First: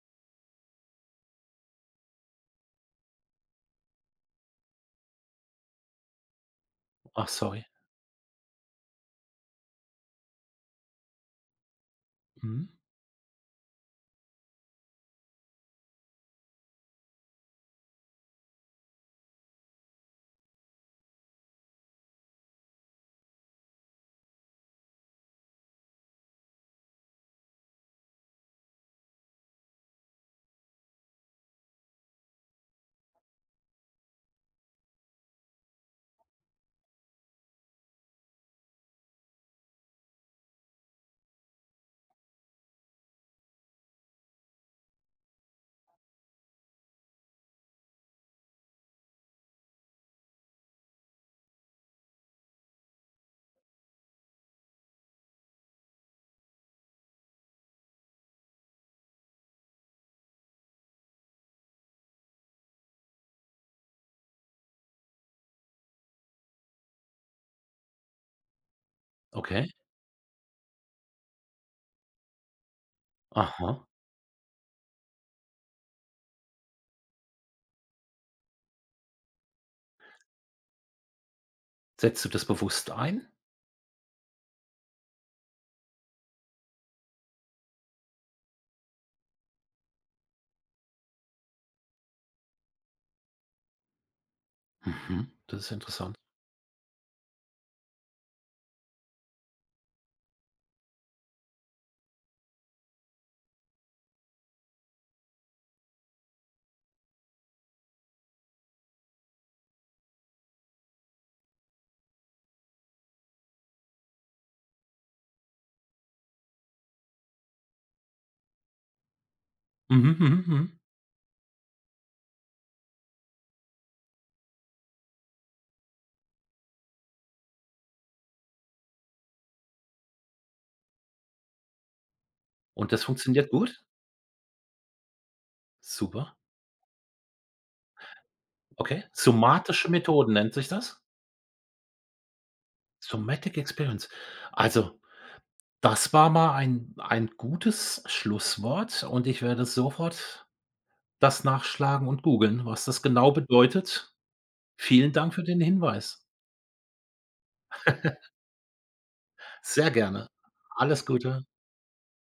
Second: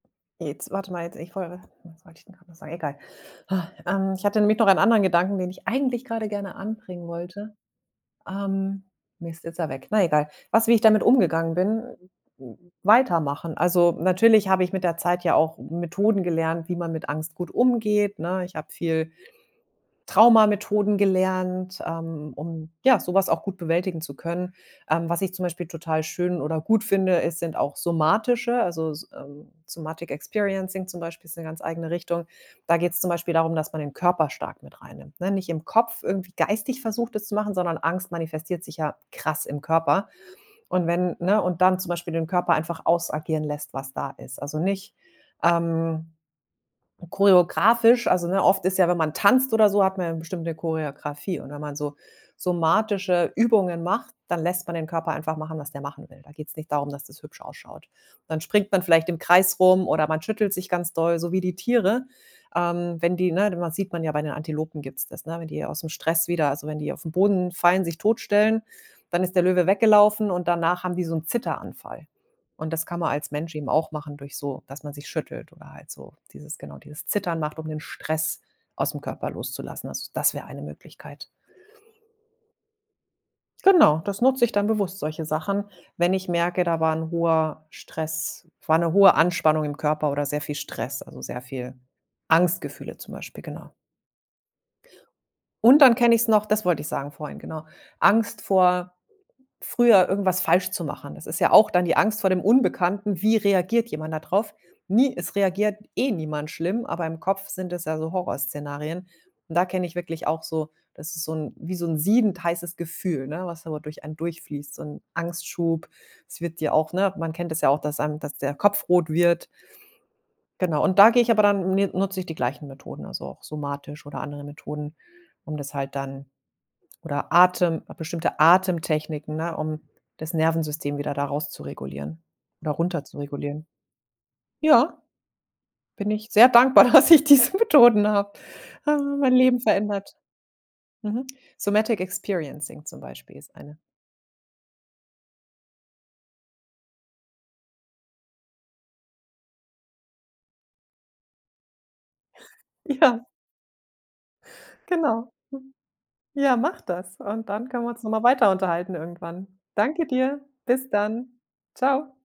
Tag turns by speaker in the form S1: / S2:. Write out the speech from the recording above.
S1: Jetzt warte mal jetzt ich woll was wollt ich denn grad noch sagen? Egal. Ha, ähm, ich hatte nämlich noch einen anderen Gedanken, den ich eigentlich grade gerne anbringen
S2: Ach
S1: wollte.
S2: sorry.
S1: Ähm, Mist, jetzt ist er weg, na egal. Was wie ich damit umgegangen bin? Äh,
S2: Mhm.
S1: weitermachen. Also, natürlich habe ich mit der Zeit ja auch Methoden gelernt, wie man mit Angst gut umgeht, ne? Ich habe viel Trauma-Methoden gelernt, ähm, um, ja, so was auch gut bewältigen zu können. Ähm, was ich zum Beispiel total schön oder gut finde, es sind auch somatische, also, s ähm, Somatic Experiencing zum Beispiel ist 'ne ganz eigene Richtung. Da geht's zum Beispiel darum, dass man den Körper stark mit rein nimmt, ne nicht im Kopf irgendwie geistig versucht es zu machen, sondern Angst manifestiert sich ja krass im Körper und wenn ne und dann zum Beispiel den Körper einfach ausagieren lässt, was da ist. Also nicht, ähm, choreografisch. Also, ne, oft ist ja wenn man tanzt oder so, hat man ja bestimmt 'ne Choreografie und wenn man so somatische Übungen macht, dann lässt man den Körper einfach machen, was der machen will. Da geht's nicht darum, dass das hübsch ausschaut. Dann springt man vielleicht im Kreis rum oder man schüttelt sich ganz doll, so wie die Tiere. Ähm, wenn die, ne, de man sieht man ja bei den Antilopen gibt's das, ne, wenn die ausm Stress wieder also wenn die auf 'n Boden fallen, sich totstellen, dann ist der Löwe
S2: Okay.
S1: weggelaufen und danach haben die so 'n Zitteranfall und das kann man als Mensch eben
S2: Aha.
S1: auch machen durch so dass man sich schüttelt oder halt so dieses genau, dieses Zittern macht, um den Stress ausm Körper loszulassen. Also, das wäre eine Möglichkeit.
S2: Setzt du das bewusst ein?
S1: Genau, das nutze ich dann bewusst, solche Sachen, wenn ich merke, da war 'n hoher Stress, war 'ne hohe Anspannung im Körper oder sehr viel Stress, also, sehr viel Angstgefühle zum Beispiel, genau.
S2: Mhm, das ist
S1: Und dann kenne
S2: interessant.
S1: ich's noch das wollte ich sagen vorhin, genau. Angst vor früher irgendwas falsch zu machen. Das ist ja auch dann die Angst vor dem Unbekannten. Wie reagiert jemand da drauf? Nie es reagiert eh niemand schlimm, aber im Kopf sind es ja so Horrorszenarien und da kenne ich wirklich auch so das ist so 'n wie so 'n siedend heißes Gefühl, ne, was aber durch einen durchfließt, so 'n Angstschub. Es wird dir auch ne, man kennt es ja auch, dass einem dass der Kopf rot wird.
S2: Mhm, mhm, mhm.
S1: Genau, und da gehe ich aber dann mi nutze ich die gleichen Methoden, also, auch somatisch oder andere Methoden, um das halt dann oder Atem, bestimmte Atemtechniken, ne, um das Nervensystem wieder da raus zu regulieren oder
S2: Und das
S1: runter zu
S2: funktioniert
S1: regulieren.
S2: gut?
S1: Ja, bin ich
S2: Super.
S1: sehr dankbar, dass ich diese Methoden habe.
S2: Okay,
S1: Haben mein Leben
S2: somatische
S1: verändert.
S2: Methoden nennt sich das?
S1: Mhm, Somatic Experiencing zum Beispiel ist
S2: Sometic
S1: eine.
S2: Experience. Also, das war mal ein ein gutes Schlusswort und ich werde sofort das nachschlagen und googeln, was das
S1: Ja.
S2: genau bedeutet. Vielen
S1: Genau.
S2: Dank für den Hinweis.
S1: Ja, mach das und dann können wir uns nochmal weiter unterhalten irgendwann.
S2: Sehr
S1: Danke
S2: gerne.
S1: dir, bis
S2: Alles
S1: dann.
S2: Gute.
S1: Tschau.